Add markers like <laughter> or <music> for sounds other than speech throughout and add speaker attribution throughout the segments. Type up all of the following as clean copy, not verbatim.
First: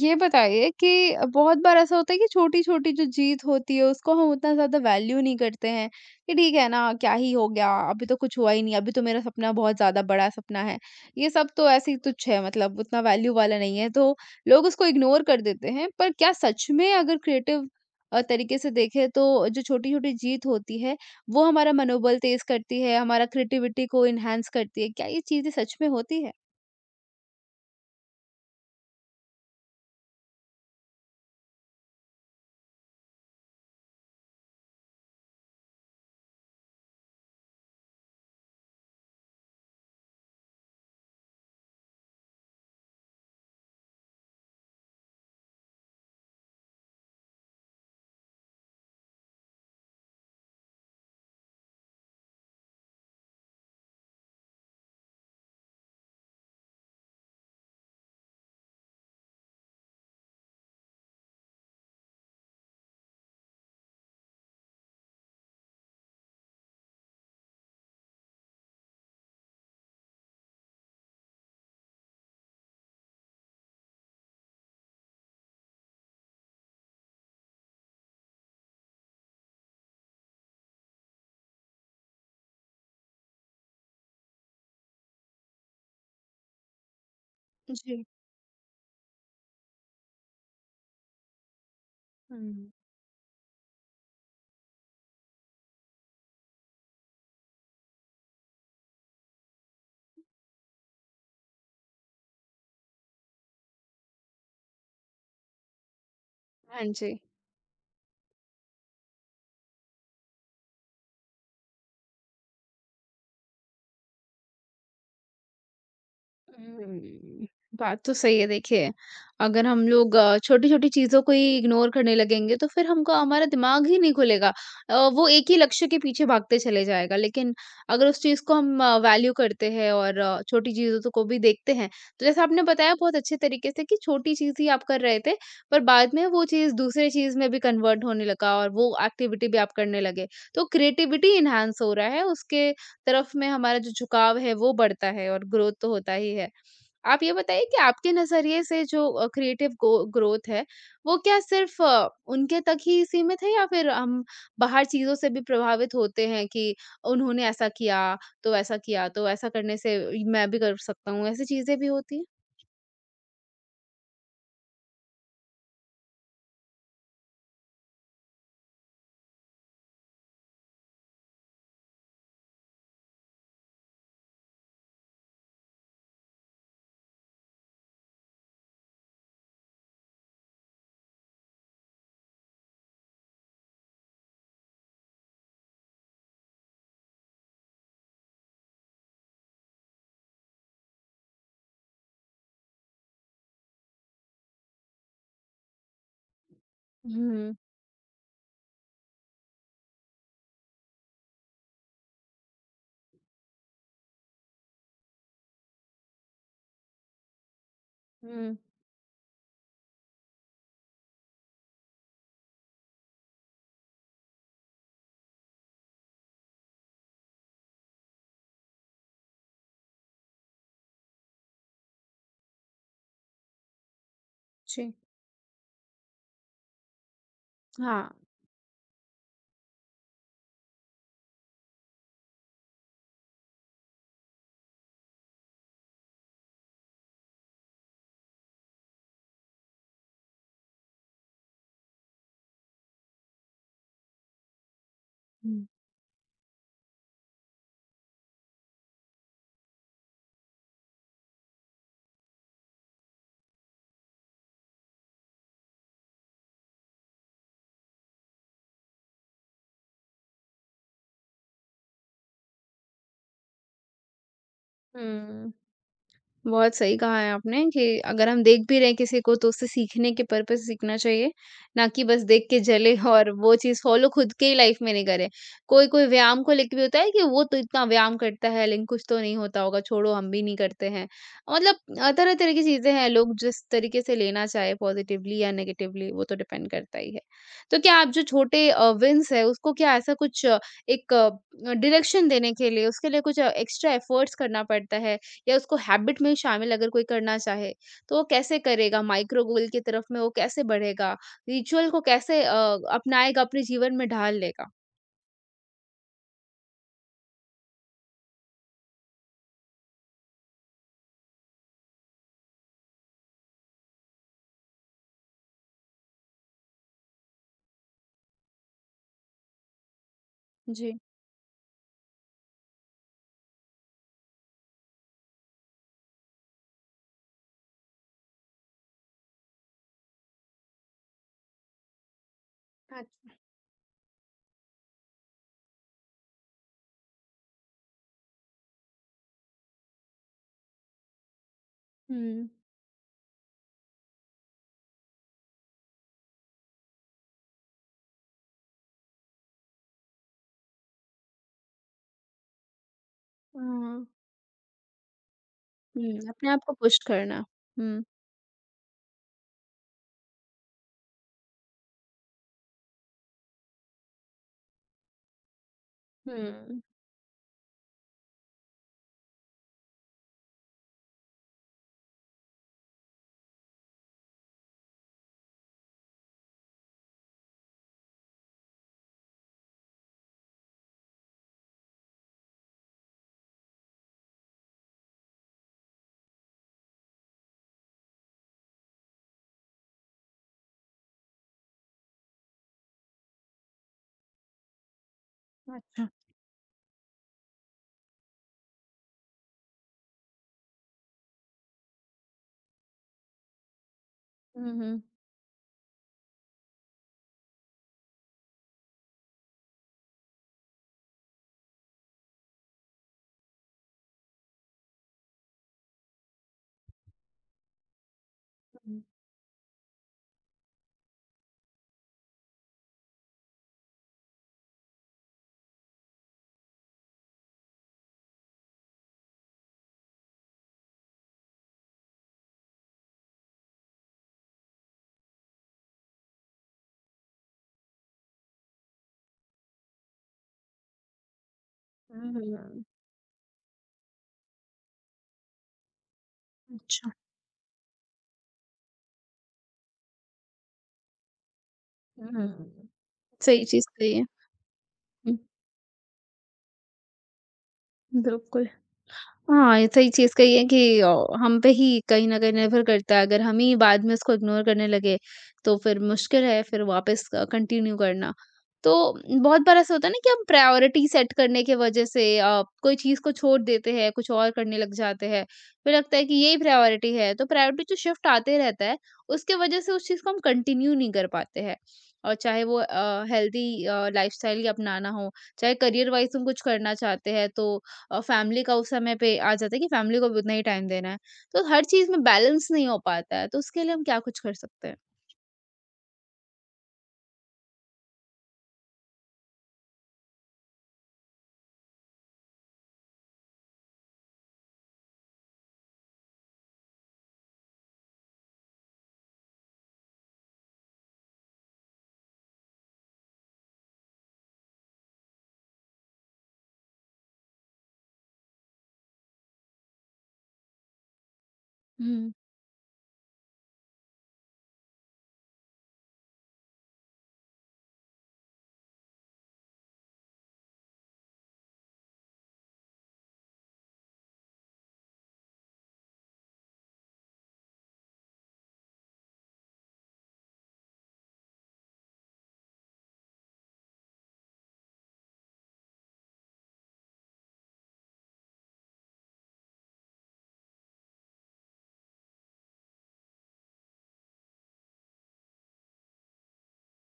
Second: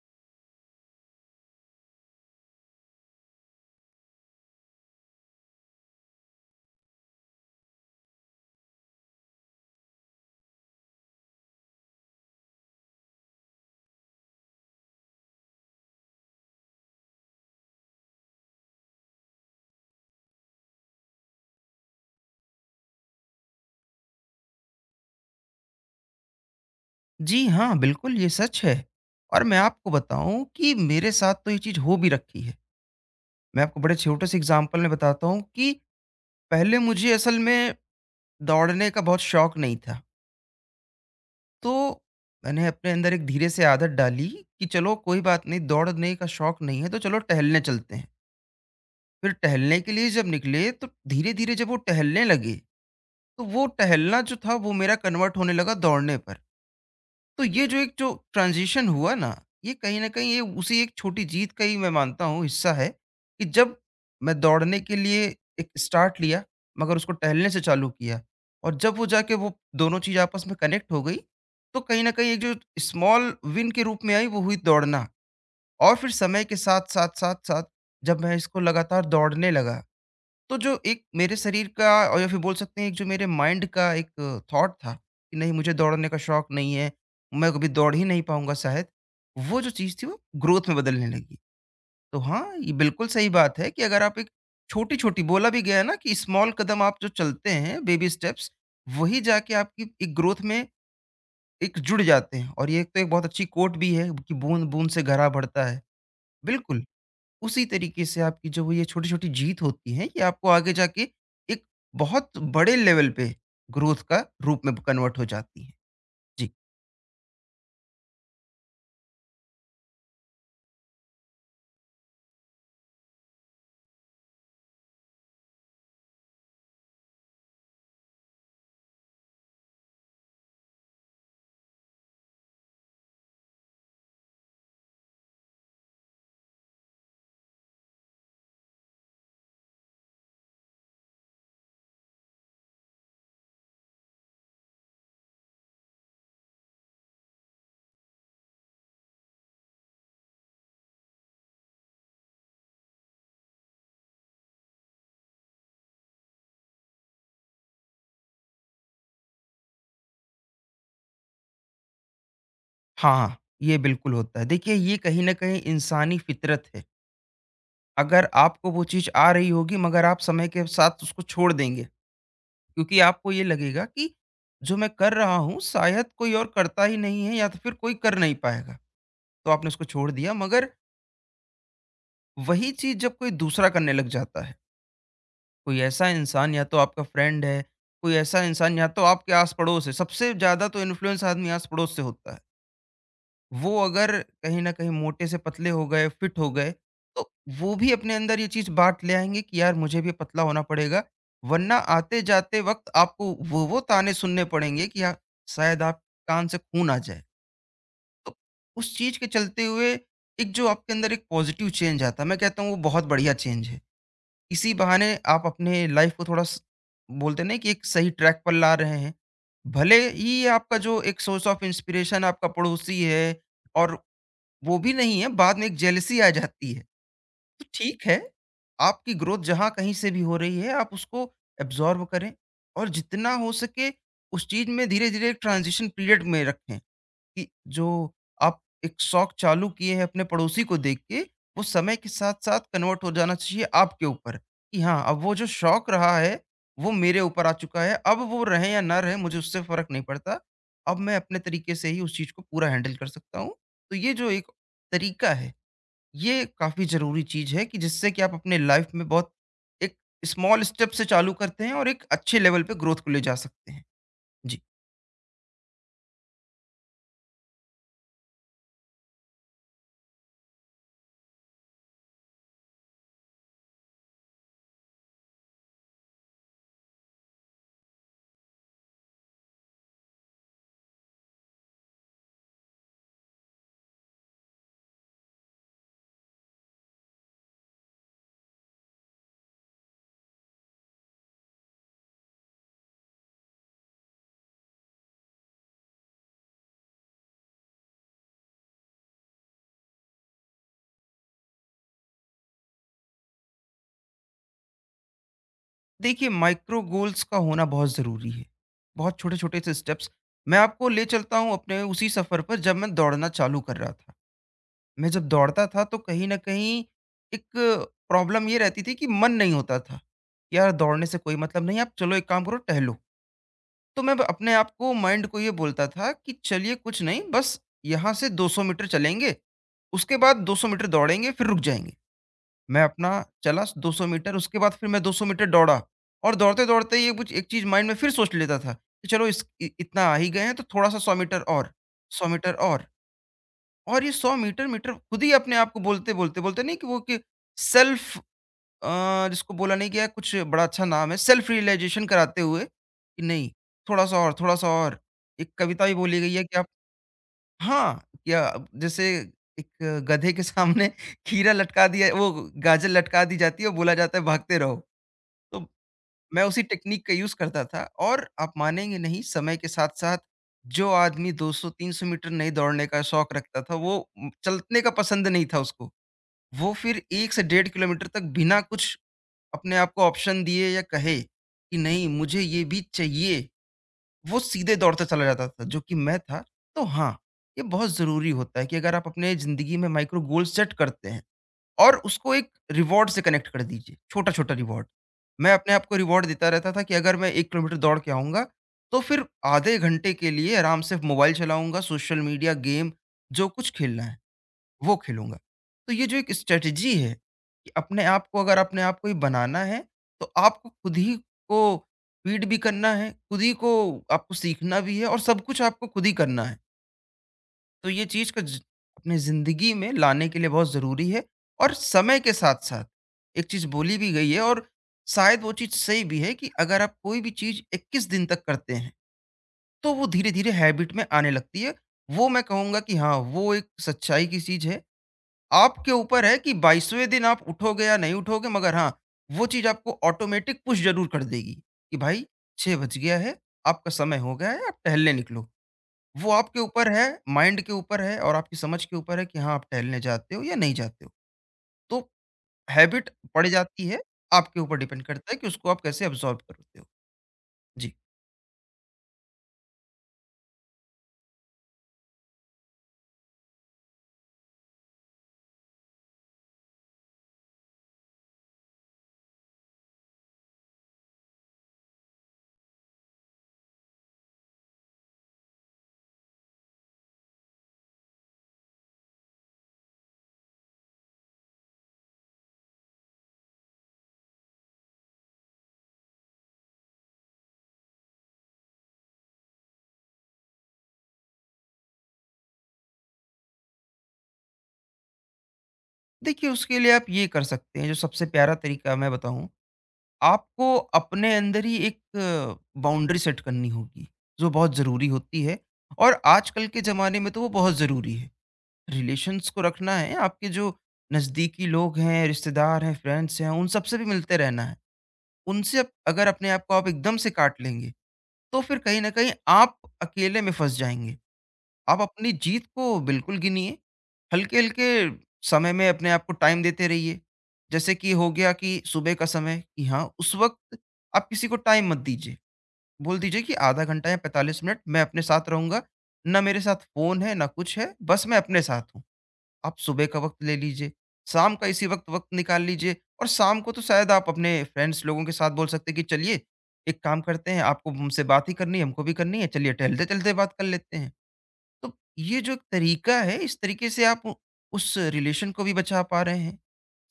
Speaker 1: ये बताइए कि बहुत बार ऐसा होता है कि छोटी-छोटी जो जीत होती है उसको हम उतना ज़्यादा वैल्यू नहीं करते हैं, कि ठीक है ना क्या ही हो गया, अभी तो कुछ हुआ ही नहीं, अभी तो मेरा सपना बहुत ज़्यादा बड़ा सपना है। ये सब तो ऐसे ही तुच्छ है मतलब उतना वैल्यू वाला नहीं है तो लोग उसको इग्नोर कर देते हैं। पर क्या सच में अगर क्रिएटिव तरीके से देखें तो जो छोटी-छोटी जीत होती है, वो हमारा मनोबल तेज़ करती है, हमारा क्रिएटिविटी को एनहांस करती है। क्या ये चीज़ें सच में होती है?
Speaker 2: जी हाँ, बिल्कुल ये सच है। और मैं आपको बताऊँ कि मेरे साथ तो ये चीज़ हो भी रखी है। मैं आपको बड़े छोटे से एग्ज़ाम्पल में बताता हूँ कि पहले मुझे असल में दौड़ने का बहुत शौक नहीं था। तो मैंने अपने अंदर एक धीरे से आदत डाली कि चलो कोई बात नहीं, दौड़ने का शौक नहीं है तो चलो टहलने चलते हैं। फिर टहलने के लिए जब निकले तो धीरे-धीरे जब वो टहलने लगे, तो वो टहलना जो था वो मेरा कन्वर्ट होने लगा दौड़ने पर। तो ये जो एक जो ट्रांजिशन हुआ ना, ये कहीं न कहीं ये उसी एक छोटी जीत का ही मैं मानता हूँ हिस्सा है, कि जब मैं दौड़ने के लिए एक स्टार्ट लिया, मगर उसको टहलने से चालू किया और जब वो जाके वो दोनों चीज़ आपस में कनेक्ट हो गई, तो कहीं न कहीं एक जो स्मॉल विन के रूप में आई वो हुई दौड़ना। और फिर समय के साथ, साथ, साथ, साथ जब मैं इसको लगातार दौड़ने लगा तो जो एक मेरे शरीर का और या फिर बोल सकते हैं एक जो मेरे माइंड का एक थॉट था कि नहीं मुझे दौड़ने का शौक नहीं है, मैं कभी दौड़ ही
Speaker 1: जी।
Speaker 2: नहीं पाऊँगा शायद, वो जो चीज़ थी वो ग्रोथ में बदलने लगी। तो हाँ,
Speaker 1: हुँ।
Speaker 2: ये बिल्कुल सही बात है कि अगर आप एक छोटी-छोटी बोला भी गया है ना कि स्मॉल कदम आप जो चलते हैं, बेबी स्टेप्स, वही जाके आपकी एक ग्रोथ में एक जुड़ जाते हैं और ये एक तो एक बहुत अच्छी कोट भी है कि बूँद-बूँद से घड़ा भरता है। बिल्कुल।
Speaker 1: हाँ जी।
Speaker 2: उसी तरीके से आपकी जो वो ये छोटी-छोटी जीत होती है, ये आपको आगे जाके एक बहुत बड़े लेवल पे ग्रोथ का रूप में कन्वर्ट हो जाती है। जी।
Speaker 1: हुँ, बात तो सही है, देखिए। अगर हम लोग छोटी-छोटी चीज़ों को ही इग्नोर करने लगेंगे तो फिर हमको हमारा दिमाग ही नहीं खुलेगा। वो एक ही लक्ष्य के पीछे भागते चले जाएगा। लेकिन अगर उस चीज़ को हम वैल्यू करते हैं और छोटी चीज़ों तो को भी देखते हैं, तो जैसा आपने बताया बहुत अच्छे तरीके से कि छोटी चीज़ ही आप कर रहे थे, पर बाद में वो चीज़ दूसरे चीज़ में भी कन्वर्ट होने लगा और वो एक्टिविटी भी आप करने लगे। तो क्रिएटिविटी एनहांस हो रहा है उसके तरफ में हमारा जो झुकाव है वो बढ़ता है और ग्रोथ तो होता ही है। आप ये बताइए कि आपके नज़रिए से जो क्रिएटिव गो ग्रोथ है, वो क्या सिर्फ़ उनके तक ही सीमित है या फिर हम बाहर चीज़ों से भी प्रभावित होते हैं कि उन्होंने ऐसा किया, तो ऐसा किया, तो ऐसा करने से मैं भी कर सकता हूँ, ऐसी चीज़ें भी होती हैं?
Speaker 2: हाँ, ये बिल्कुल होता है। देखिए, ये कहीं न कहीं इंसानी फितरत है। अगर आपको वो चीज़ आ रही होगी मगर आप समय के साथ उसको छोड़ देंगे, क्योंकि आपको ये लगेगा कि जो मैं कर रहा हूँ शायद कोई और करता ही नहीं है या तो फिर कोई कर नहीं पाएगा। तो आपने उसको छोड़ दिया, मगर वही चीज़ जब कोई दूसरा करने लग जाता है, कोई ऐसा इंसान या तो आपका फ्रेंड है, कोई ऐसा इंसान या तो आपके आस-पड़ोस है, सबसे ज़्यादा तो इन्फ्लुएंस आदमी आस-पड़ोस से होता है। वो अगर कहीं न कहीं मोटे से पतले हो गए, फिट हो गए, तो
Speaker 1: हुँ।
Speaker 2: वो भी अपने अंदर ये चीज़ बाँट ले आएँगे कि यार मुझे भी पतला होना पड़ेगा, वरना आते-जाते वक़्त आपको वो ताने सुनने पड़ेंगे कि या शायद आप कान से खून आ जाए। तो
Speaker 1: हुँ।
Speaker 2: उस चीज़ के चलते हुए एक जो आपके अंदर एक पॉज़िटिव चेंज आता है, मैं कहता हूँ वो बहुत बढ़िया चेंज है। इसी बहाने आप अपने लाइफ को थोड़ा स, बोलते हैं ना, कि एक सही ट्रैक पर ला रहे हैं। भले ही आपका जो एक सोर्स ऑफ इंस्पिरेशन आपका पड़ोसी है और वो
Speaker 1: जी।
Speaker 2: भी नहीं है, बाद में एक जेलसी आ जाती है। तो ठीक
Speaker 1: हाँ।
Speaker 2: है, आपकी ग्रोथ जहाँ कहीं से भी हो रही है, आप उसको एब्ज़ॉर्ब करें और जितना हो सके उस चीज़ में धीरे-धीरे एक ट्रांज़िशन पीरियड में रखें। कि जो आप एक शौक चालू किए हैं अपने पड़ोसी को देख के, वो समय के साथ-साथ कन्वर्ट हो जाना चाहिए आपके ऊपर, कि हाँ, अब वो जो
Speaker 1: हुँ।
Speaker 2: शौक रहा है, वो मेरे ऊपर आ चुका है, अब वो रहें या ना रहें मुझे उससे फ़र्क नहीं पड़ता। अब मैं अपने तरीके से ही उस चीज़ को पूरा हैंडल कर सकता हूँ। तो ये जो एक तरीका है, ये काफ़ी ज़रूरी चीज़ है कि जिससे कि आप अपने लाइफ़ में बहुत एक स्मॉल स्टेप से चालू करते हैं और एक अच्छे लेवल पे ग्रोथ को ले जा सकते हैं। जी।
Speaker 1: हुँ। बहुत सही कहा है आपने कि अगर हम देख भी रहे हैं किसी को तो उससे सीखने के पर्पस से सीखना चाहिए, ना कि बस देख के जले और वो चीज़ फ़ॉलो खुद के ही लाइफ़ में नहीं करें। कोई-कोई व्यायाम को लेके भी होता है कि वो तो इतना व्यायाम करता है लेकिन कुछ तो नहीं होता होगा, छोड़ो हम भी नहीं करते हैं। मतलब तरह-तरह की चीज़ें हैं, लोग जिस तरीके से लेना चाहे पॉज़िटिवली या नेगेटिवली वो तो डिपेंड करता ही है। तो क्या आप जो छोटे विन्स हैं उसको क्या ऐसा कुछ एक एक डायरेक्शन देने के लिए उसके लिए कुछ एक्स्ट्रा एफ़र्ट्स करना पड़ता है? या उसको हैबिट में शामिल अगर कोई करना चाहे तो वो कैसे करेगा माइक्रो गोल की तरफ में वो कैसे बढ़ेगा रिचुअल को कैसे अपनाएगा अपने जीवन में ढाल लेगा।
Speaker 2: देखिए, माइक्रो गोल्स का होना बहुत ज़रूरी है। बहुत छोटे-छोटे से स्टेप्स। मैं आपको ले चलता हूँ अपने उसी सफ़र पर जब मैं दौड़ना चालू कर रहा था। मैं जब दौड़ता था तो कहीं न कहीं एक प्रॉब्लम ये रहती थी कि मन नहीं होता था। यार,
Speaker 1: जी।
Speaker 2: दौड़ने से कोई मतलब नहीं है, आप चलो एक काम करो, टहलो। तो मैं अपने आप को, माइंड को ये बोलता था कि चलिए कुछ नहीं, बस यहाँ से 200 मीटर चलेंगे, उसके बाद 200 मीटर दौड़ेंगे, फिर रुक जाएँगे। मैं अपना
Speaker 1: अच्छा।
Speaker 2: चला 200 मीटर, उसके बाद फिर मैं 200 मीटर दौड़ा और दौड़ते-दौड़ते ये कुछ एक चीज़ माइंड में फिर सोच लेता था कि चलो इस इ इतना आ ही गए हैं तो थोड़ा-सा 100 मीटर और, 100
Speaker 1: हम्म।
Speaker 2: मीटर और ये 100 मीटर मीटर खुद ही अपने आप को बोलते-बोलते, बोलते बोलते नहीं कि वो कि सेल्फ, जिसको बोला नहीं गया है, कुछ बड़ा अच्छा नाम है, सेल्फ रियलाइज़ेशन कराते हुए कि नहीं,
Speaker 1: हाँ।
Speaker 2: थोड़ा-सा और, थोड़ा-सा और। एक कविता भी बोली
Speaker 1: हम्म।
Speaker 2: गई है
Speaker 1: अपने
Speaker 2: कि
Speaker 1: आप
Speaker 2: आप।
Speaker 1: को पुश करना।
Speaker 2: हाँ,
Speaker 1: हम्म।
Speaker 2: या जैसे एक गधे के सामने <laughs> खीरा लटका दिया, वो गाजर लटका दी जाती है और बोला जाता है भागते रहो। तो मैं उसी
Speaker 1: हम्म।
Speaker 2: टेक्नीक का यूज़ करता था और आप मानेंगे नहीं, समय के साथ-साथ जो आदमी 200-300 मीटर नहीं दौड़ने का शौक रखता था, वो चलने का पसंद नहीं था उसको। वो फिर 1 से 1.5 किलोमीटर तक बिना कुछ अपने आप को ऑप्शन दिए या कहे कि नहीं मुझे ये भी चाहिए। वो सीधे दौड़ते चला जाता था, जो कि मैं था। तो हाँ, ये बहुत ज़रूरी होता है कि अगर आप अपने ज़िंदगी में माइक्रो गोल सेट करते हैं और उसको एक रिवॉर्ड से कनेक्ट कर दीजिए, छोटा-छोटा रिवॉर्ड। मैं अपने आप को
Speaker 1: अच्छा।
Speaker 2: रिवॉर्ड देता रहता था कि अगर मैं 1 किलोमीटर दौड़ के आऊँगा, तो फिर आधे घंटे के लिए आराम से मोबाइल चलाऊँगा, सोशल मीडिया, गेम, जो कुछ खेलना है।
Speaker 1: हम्म।
Speaker 2: वो
Speaker 1: हम्म।
Speaker 2: खेलूँगा। तो ये जो एक स्ट्रैटेजी है कि अपने आप को, अगर अपने आप को ही बनाना है, तो आपको खुद ही को फीड भी करना है, खुद ही को आपको सीखना भी है और सब कुछ आपको खुद ही करना है। तो ये चीज़ का ज, अपने ज़िंदगी में लाने के लिए बहुत ज़रूरी है और समय के साथ-साथ एक चीज़ बोली भी गई है और शायद वो चीज़ सही भी है कि अगर आप कोई भी चीज़ 21 दिन तक करते हैं, तो वो धीरे-धीरे हैबिट में आने लगती है। वो मैं कहूँगा कि हाँ, वो एक सच्चाई की चीज़ है। आपके ऊपर है कि 22वें दिन आप उठोगे या नहीं उठोगे, मगर हाँ, वो चीज़ आपको ऑटोमेटिक पुश ज़रूर कर देगी कि भाई
Speaker 1: हम्म।
Speaker 2: 6
Speaker 1: हम्म।
Speaker 2: बज गया है, आपका समय हो गया है, आप टहलने निकलो। वो आपके ऊपर है,
Speaker 1: अच्छा।
Speaker 2: माइंड के ऊपर है और आपकी समझ के ऊपर है कि हाँ, आप टहलने जाते हो या नहीं जाते हो। तो
Speaker 1: हम्म।
Speaker 2: हैबिट पड़
Speaker 1: सही चीज
Speaker 2: जाती है,
Speaker 1: सही है।
Speaker 2: आपके ऊपर डिपेंड करता है
Speaker 1: हम्म।
Speaker 2: कि उसको आप कैसे अब्ज़ॉर्ब करते हो। जी।
Speaker 1: बिल्कुल। हाँ, ये सही चीज़ कही है कि हम पे ही कहीं न कहीं निर्भर करता है, अगर हम ही बाद में इसको इग्नोर करने लगे, तो फिर मुश्किल है फिर वापस कंटिन्यू करना। तो बहुत बार ऐसा होता है ना कि हम प्रायोरिटी सेट करने की वजह से कोई चीज़ को छोड़ देते हैं, कुछ और करने लग जाते हैं, फिर लगता है कि यही प्रायोरिटी है, तो प्रायोरिटी जो शिफ्ट आते रहता है, उसकी वजह से उस चीज़ को हम कंटिन्यू नहीं कर पाते हैं। और चाहे वो हेल्दी लाइफ़स्टाइल ही अपनाना हो, चाहे करियर वाइज़ हम कुछ करना चाहते हैं, तो और फैमिली का उस समय पे आ जाता है कि फैमिली को भी उतना ही टाइम देना है। तो हर चीज़ में बैलेंस नहीं हो पाता है, तो उसके लिए हम क्या कुछ कर सकते हैं?
Speaker 2: देखिए, उसके लिए आप ये कर सकते हैं, जो सबसे प्यारा तरीका मैं बताऊँ। आपको अपने अंदर ही एक बाउंड्री सेट करनी होगी, जो बहुत ज़रूरी होती है और आजकल के ज़माने में तो वो बहुत ज़रूरी है। रिलेशंस को रखना है, आपके जो नज़दीकी लोग हैं, रिश्तेदार हैं, फ्रेंड्स हैं, उन सबसे भी मिलते रहना है। अगर अपने आप को आप एकदम से काट लेंगे, तो फिर कहीं न कहीं आप अकेले में फँस जाएँगे। आप अपनी
Speaker 1: हुँ।
Speaker 2: जीत को बिल्कुल गिनिए। हल्के-हल्के समय में अपने आप को टाइम देते रहिए। जैसे कि हो गया कि सुबह का समय कि हाँ, उस वक़्त आप किसी को टाइम मत दीजिए। बोल दीजिए कि आधा घंटा या 45 मिनट मैं अपने साथ रहूँगा। ना मेरे साथ फ़ोन है, ना कुछ है, बस मैं अपने साथ हूँ। आप सुबह का वक़्त ले लीजिए, शाम का इसी वक़्त वक़्त निकाल लीजिए और शाम को तो शायद आप अपने फ्रेंड्स लोगों के साथ बोल सकते हैं कि चलिए, एक काम करते हैं, आपको मुझसे बात ही करनी है, हमको भी करनी है, चलिए टहलते-चलते बात कर लेते हैं। तो ये जो एक तरीका है, इस तरीके से आप उस रिलेशन को भी बचा पा रहे हैं,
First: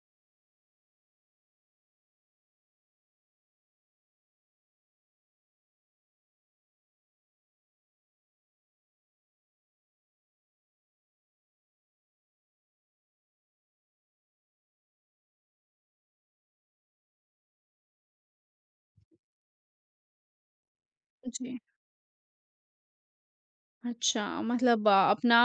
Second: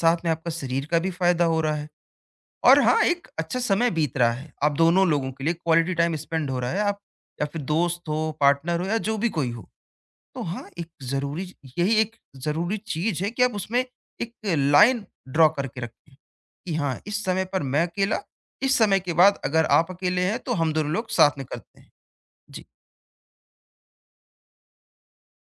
Speaker 2: साथ में आपका शरीर का भी फायदा हो रहा है और हाँ, एक अच्छा समय बीत रहा है, आप दोनों लोगों के लिए क्वालिटी टाइम स्पेंड हो रहा है, आप या फिर दोस्त हो, पार्टनर हो या जो भी कोई हो। तो हाँ, एक जरूरी, यही एक जरूरी चीज है कि आप उसमें एक लाइन ड्रॉ करके रखें कि हाँ, इस समय पर मैं अकेला, इस समय के बाद अगर आप अकेले हैं तो हम दोनों लोग साथ में
Speaker 1: जी।
Speaker 2: करते हैं। जी।
Speaker 1: अच्छा, मतलब अपना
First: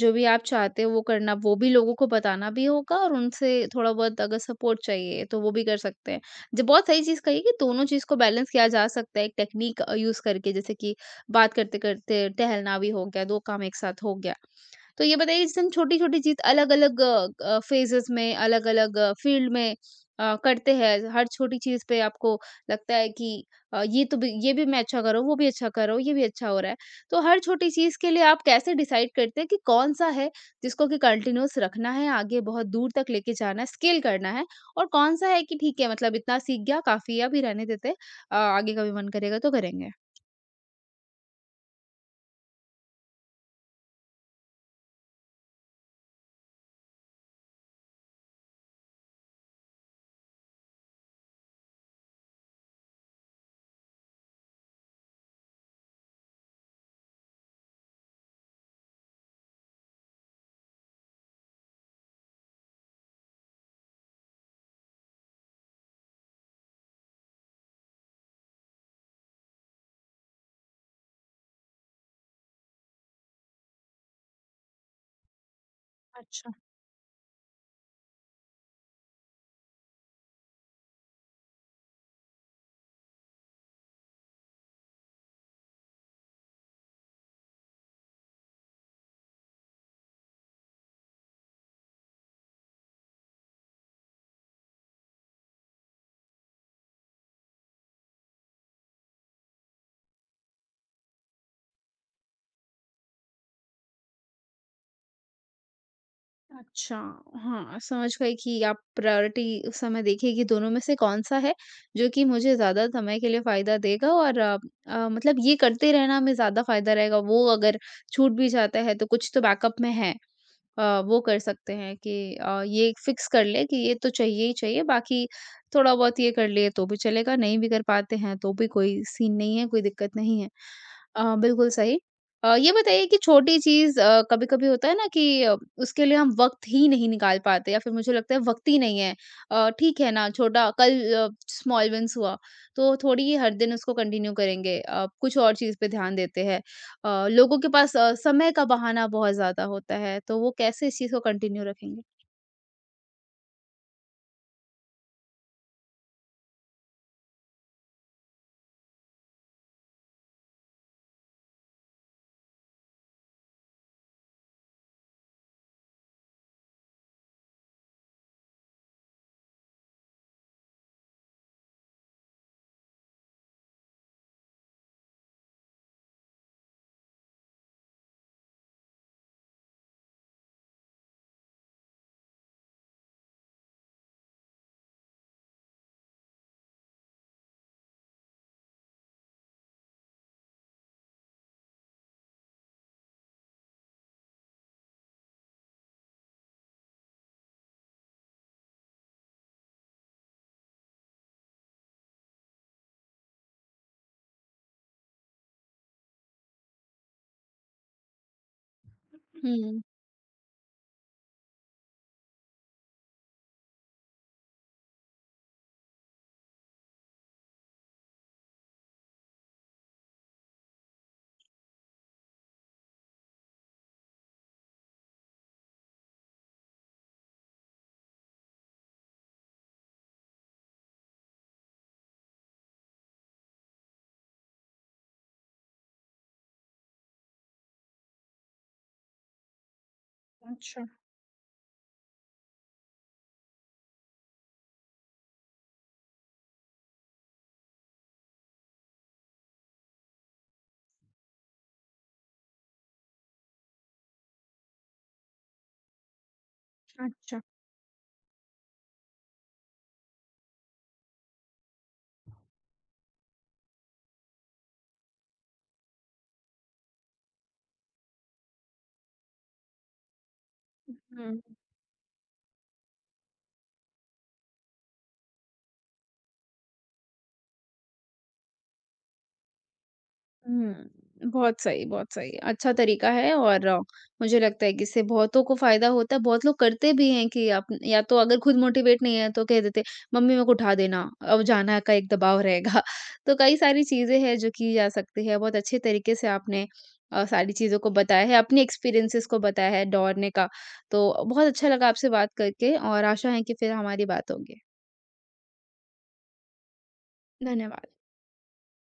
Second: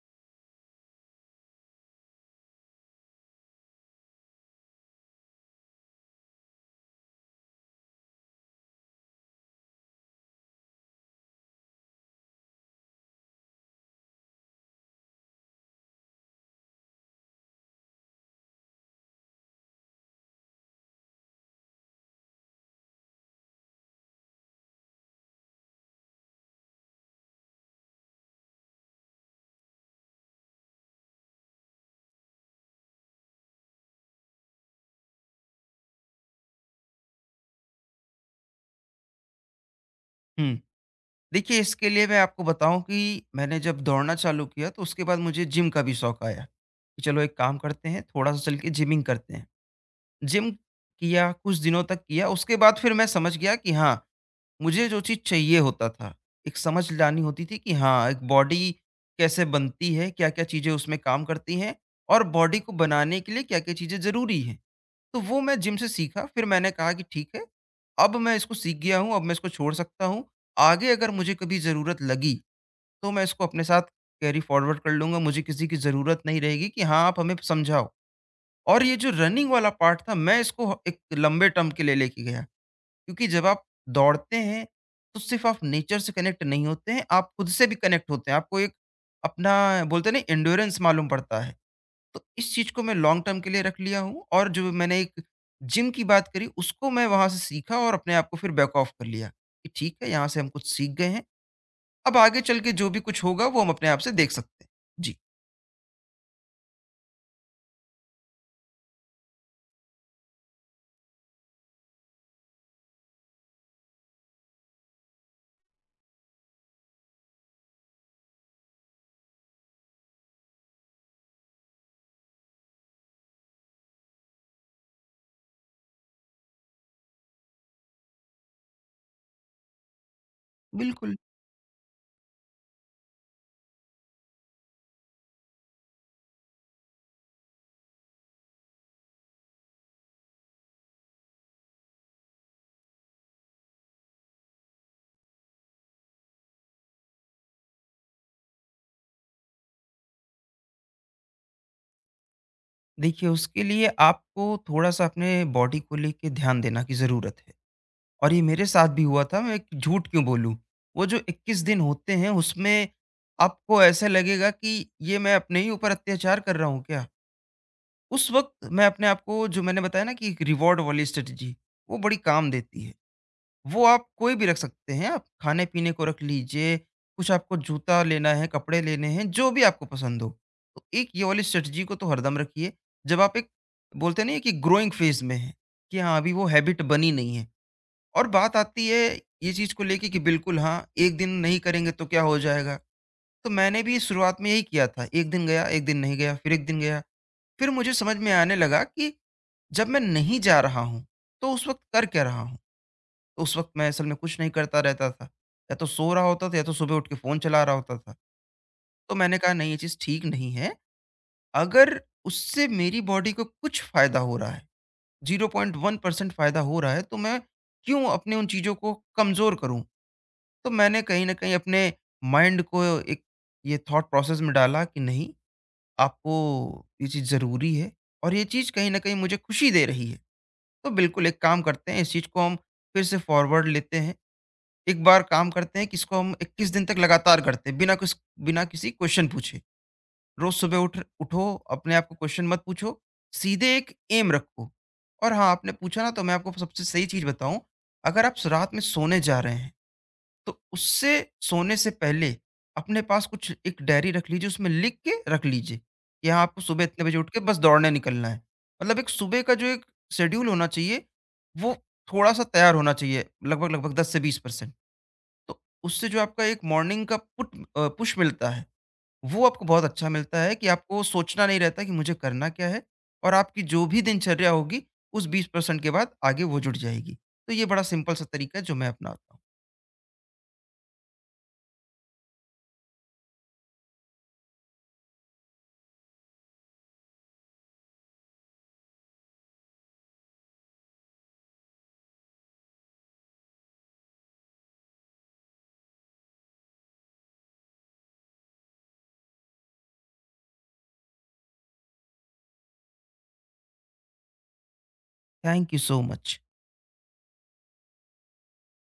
Speaker 1: जो भी आप चाहते हो वो करना, वो भी लोगों को बताना भी होगा और उनसे थोड़ा बहुत अगर सपोर्ट चाहिए तो वो भी कर सकते हैं। जो बहुत सही चीज़ कही कि दोनों चीज़ को बैलेंस किया जा सकता है एक टेक्नीक यूज़ करके जैसे कि बात करते-करते टहलना भी हो गया, 2 काम एक साथ हो गया। तो ये बताइए जैसे हम छोटी-छोटी चीज़ अलग-अलग फ़ेज़ेज़ में, अलग-अलग फ़ील्ड में करते हैं। हर छोटी चीज़ पे आपको लगता है कि ये तो भी ये भी मैं अच्छा कर रहा हूँ, वो भी अच्छा कर रहा हूँ, ये भी अच्छा हो रहा है। तो हर छोटी चीज़ के लिए आप कैसे डिसाइड करते हैं कि कौन-सा है जिसको कि कंटिन्यूअस रखना है, आगे बहुत दूर तक लेके जाना है, स्केल करना है और कौन-सा है कि ठीक है मतलब इतना सीख गया काफ़ी है, अभी रहने देते हैं, आगे कभी मन करेगा तो करेंगे?
Speaker 2: हम्म। देखिए, इसके लिए मैं आपको बताऊँ कि मैंने जब दौड़ना चालू किया तो उसके बाद मुझे जिम का भी शौक आया, कि चलो एक काम करते हैं, थोड़ा-सा चल के जिमिंग करते हैं। जिम किया, कुछ दिनों तक किया, उसके बाद फिर मैं समझ गया कि हाँ, मुझे जो चीज़ चाहिए होता था, एक समझ लानी होती थी कि हाँ, एक बॉडी कैसे बनती है, क्या-क्या चीज़ें उसमें काम करती हैं और बॉडी को बनाने के लिए क्या-क्या चीज़ें ज़रूरी हैं। तो वो मैं जिम से सीखा, फिर मैंने कहा कि ठीक है, अब मैं इसको सीख गया हूँ, अब मैं इसको छोड़ सकता हूँ। आगे अगर मुझे कभी ज़रूरत लगी, तो मैं इसको अपने साथ कैरी फॉरवर्ड कर लूँगा, मुझे किसी की ज़रूरत नहीं
Speaker 1: अच्छा।
Speaker 2: रहेगी कि हाँ, आप हमें समझाओ। और ये जो रनिंग वाला पार्ट था, मैं इसको एक लंबे टर्म के लिए लेके गया, क्योंकि जब आप दौड़ते हैं, तो सिर्फ़ आप नेचर से कनेक्ट नहीं होते हैं, आप खुद से भी कनेक्ट होते हैं। आपको एक अपना बोलते हैं ना एंड्योरेंस मालूम पड़ता है। तो इस चीज़ को मैं लॉन्ग टर्म के लिए रख लिया हूँ और जो मैंने एक जिम की बात करी उसको मैं वहाँ से सीखा और अपने आप को फिर बैक ऑफ कर लिया कि ठीक है यहाँ से हम कुछ सीख गए हैं। अब आगे चल के जो भी कुछ होगा वो हम अपने आप से देख सकते हैं। जी
Speaker 1: अच्छा, हाँ, समझ गई कि आप प्रायोरिटी उस समय देखिए कि दोनों में से कौन-सा है जो कि मुझे ज़्यादा समय के लिए फ़ायदा देगा और मतलब ये करते रहना में ज़्यादा फ़ायदा रहेगा, वो अगर छूट भी जाता है तो कुछ तो बैकअप में है। वो कर सकते हैं कि ये फिक्स कर ले कि ये तो चाहिए ही चाहिए, बाकी थोड़ा बहुत ये कर लिए तो भी चलेगा, नहीं भी कर पाते हैं तो भी कोई सीन नहीं है, कोई दिक्कत नहीं है।
Speaker 2: बिल्कुल।
Speaker 1: बिल्कुल सही। ये बताइए कि छोटी चीज़ कभी-कभी होता है ना कि उसके लिए हम वक़्त ही नहीं निकाल पाते या फिर मुझे लगता है वक़्त ही नहीं है। ठीक है ना, छोटा कल स्मॉल विन्स हुआ, तो थोड़ी ही हर दिन उसको कंटिन्यू करेंगे। कुछ और चीज़ पे ध्यान देते हैं। लोगों के पास समय का बहाना बहुत ज़्यादा होता है, तो वो कैसे इस चीज़ को कंटिन्यू रखेंगे?
Speaker 2: देखिए उसके लिए आपको थोड़ा सा अपने बॉडी को लेके ध्यान देना की ज़रूरत है। और ये मेरे साथ भी हुआ था, मैं झूठ क्यों बोलूँ। वो जो 21 दिन होते हैं उसमें आपको ऐसा लगेगा कि ये मैं अपने ही ऊपर अत्याचार कर रहा हूँ क्या। उस वक़्त मैं अपने आप को जो मैंने बताया ना कि एक रिवॉर्ड वाली स्ट्रैटेजी, वो बड़ी काम देती है। वो आप कोई भी रख सकते हैं, आप खाने-पीने को रख लीजिए, कुछ आपको जूता लेना है, कपड़े लेने हैं, जो भी आपको पसंद हो। तो एक ये वाली स्ट्रैटेजी को तो हरदम रखिए, जब आप एक बोलते नहीं है कि ग्रोइंग फ़ेज़ में हैं, कि हाँ, अभी वो हैबिट बनी नहीं है। और बात आती है ये चीज़ को लेके कि बिल्कुल हाँ, एक दिन नहीं करेंगे तो क्या हो जाएगा? तो मैंने भी शुरुआत में यही किया था, 1 दिन गया, 1 दिन नहीं गया, फिर 1 दिन गया। फिर मुझे समझ में आने लगा कि जब मैं नहीं जा रहा हूँ, तो उस वक़्त कर क्या रहा हूँ? तो उस वक़्त मैं असल में कुछ नहीं करता रहता था। या तो सो रहा होता था या तो सुबह उठ के फ़ोन चला रहा होता था। तो मैंने कहा नहीं ये
Speaker 1: हुँ।
Speaker 2: चीज़ ठीक नहीं है। अगर उससे मेरी बॉडी को कुछ फ़ायदा हो रहा है, 0.1% फ़ायदा हो रहा है तो मैं क्यों अपने उन चीज़ों को कमज़ोर करूँ? तो मैंने कहीं न कहीं अपने माइंड को एक ये थॉट प्रोसेस में डाला कि नहीं, आपको ये चीज़ ज़रूरी है और ये चीज़ कहीं न कहीं मुझे खुशी दे रही है। तो बिल्कुल एक काम करते हैं, इस चीज़ को हम फिर से फॉरवर्ड लेते हैं। एक बार काम करते हैं कि इसको हम 21 दिन तक लगातार करते हैं बिना किसी क्वेश्चन पूछे। रोज़ सुबह उठ उठो, अपने आप को क्वेश्चन मत पूछो, सीधे एक ऐम रखो। और हाँ, आपने पूछा ना तो मैं आपको सबसे सही चीज़ बताऊँ, अगर आप स रात में सोने जा रहे हैं तो उससे सोने से पहले अपने पास कुछ एक डायरी रख लीजिए, उसमें लिख के रख लीजिए कि हाँ आपको सुबह इतने बजे उठ के
Speaker 1: अच्छा।
Speaker 2: बस दौड़ने निकलना है। मतलब एक सुबह का जो एक शेड्यूल होना चाहिए वो थोड़ा सा तैयार होना चाहिए लगभग लगभग 10 से 20%। तो उससे जो आपका एक मॉर्निंग का पुट पुश मिलता है वो आपको बहुत अच्छा मिलता है कि आपको
Speaker 1: हुँ।
Speaker 2: सोचना नहीं रहता कि मुझे करना क्या है। और आपकी जो भी दिनचर्या होगी उस 20% के बाद आगे वो जुड़ जाएगी। तो ये बड़ा सिंपल सा तरीका है जो मैं अपनाता हूँ।
Speaker 1: हुँ, बहुत सही, बहुत सही। अच्छा तरीका है और मुझे लगता है कि इससे बहुतों को फ़ायदा होता है। बहुत लोग करते भी हैं कि आप या तो अगर खुद मोटिवेट नहीं है तो कह देते, "मम्मी मेरे को उठा देना, अब जाना" का एक दबाव रहेगा। <laughs> तो कई सारी चीज़ें हैं जो की जा सकती है। बहुत अच्छे तरीके से आपने सारी चीज़ों को बताया है, अपने एक्सपीरियंसेस को बताया है दौड़ने का। तो बहुत अच्छा लगा आपसे बात करके और आशा है कि फिर हमारी बात होगी।
Speaker 2: Thank you so much.
Speaker 1: धन्यवाद।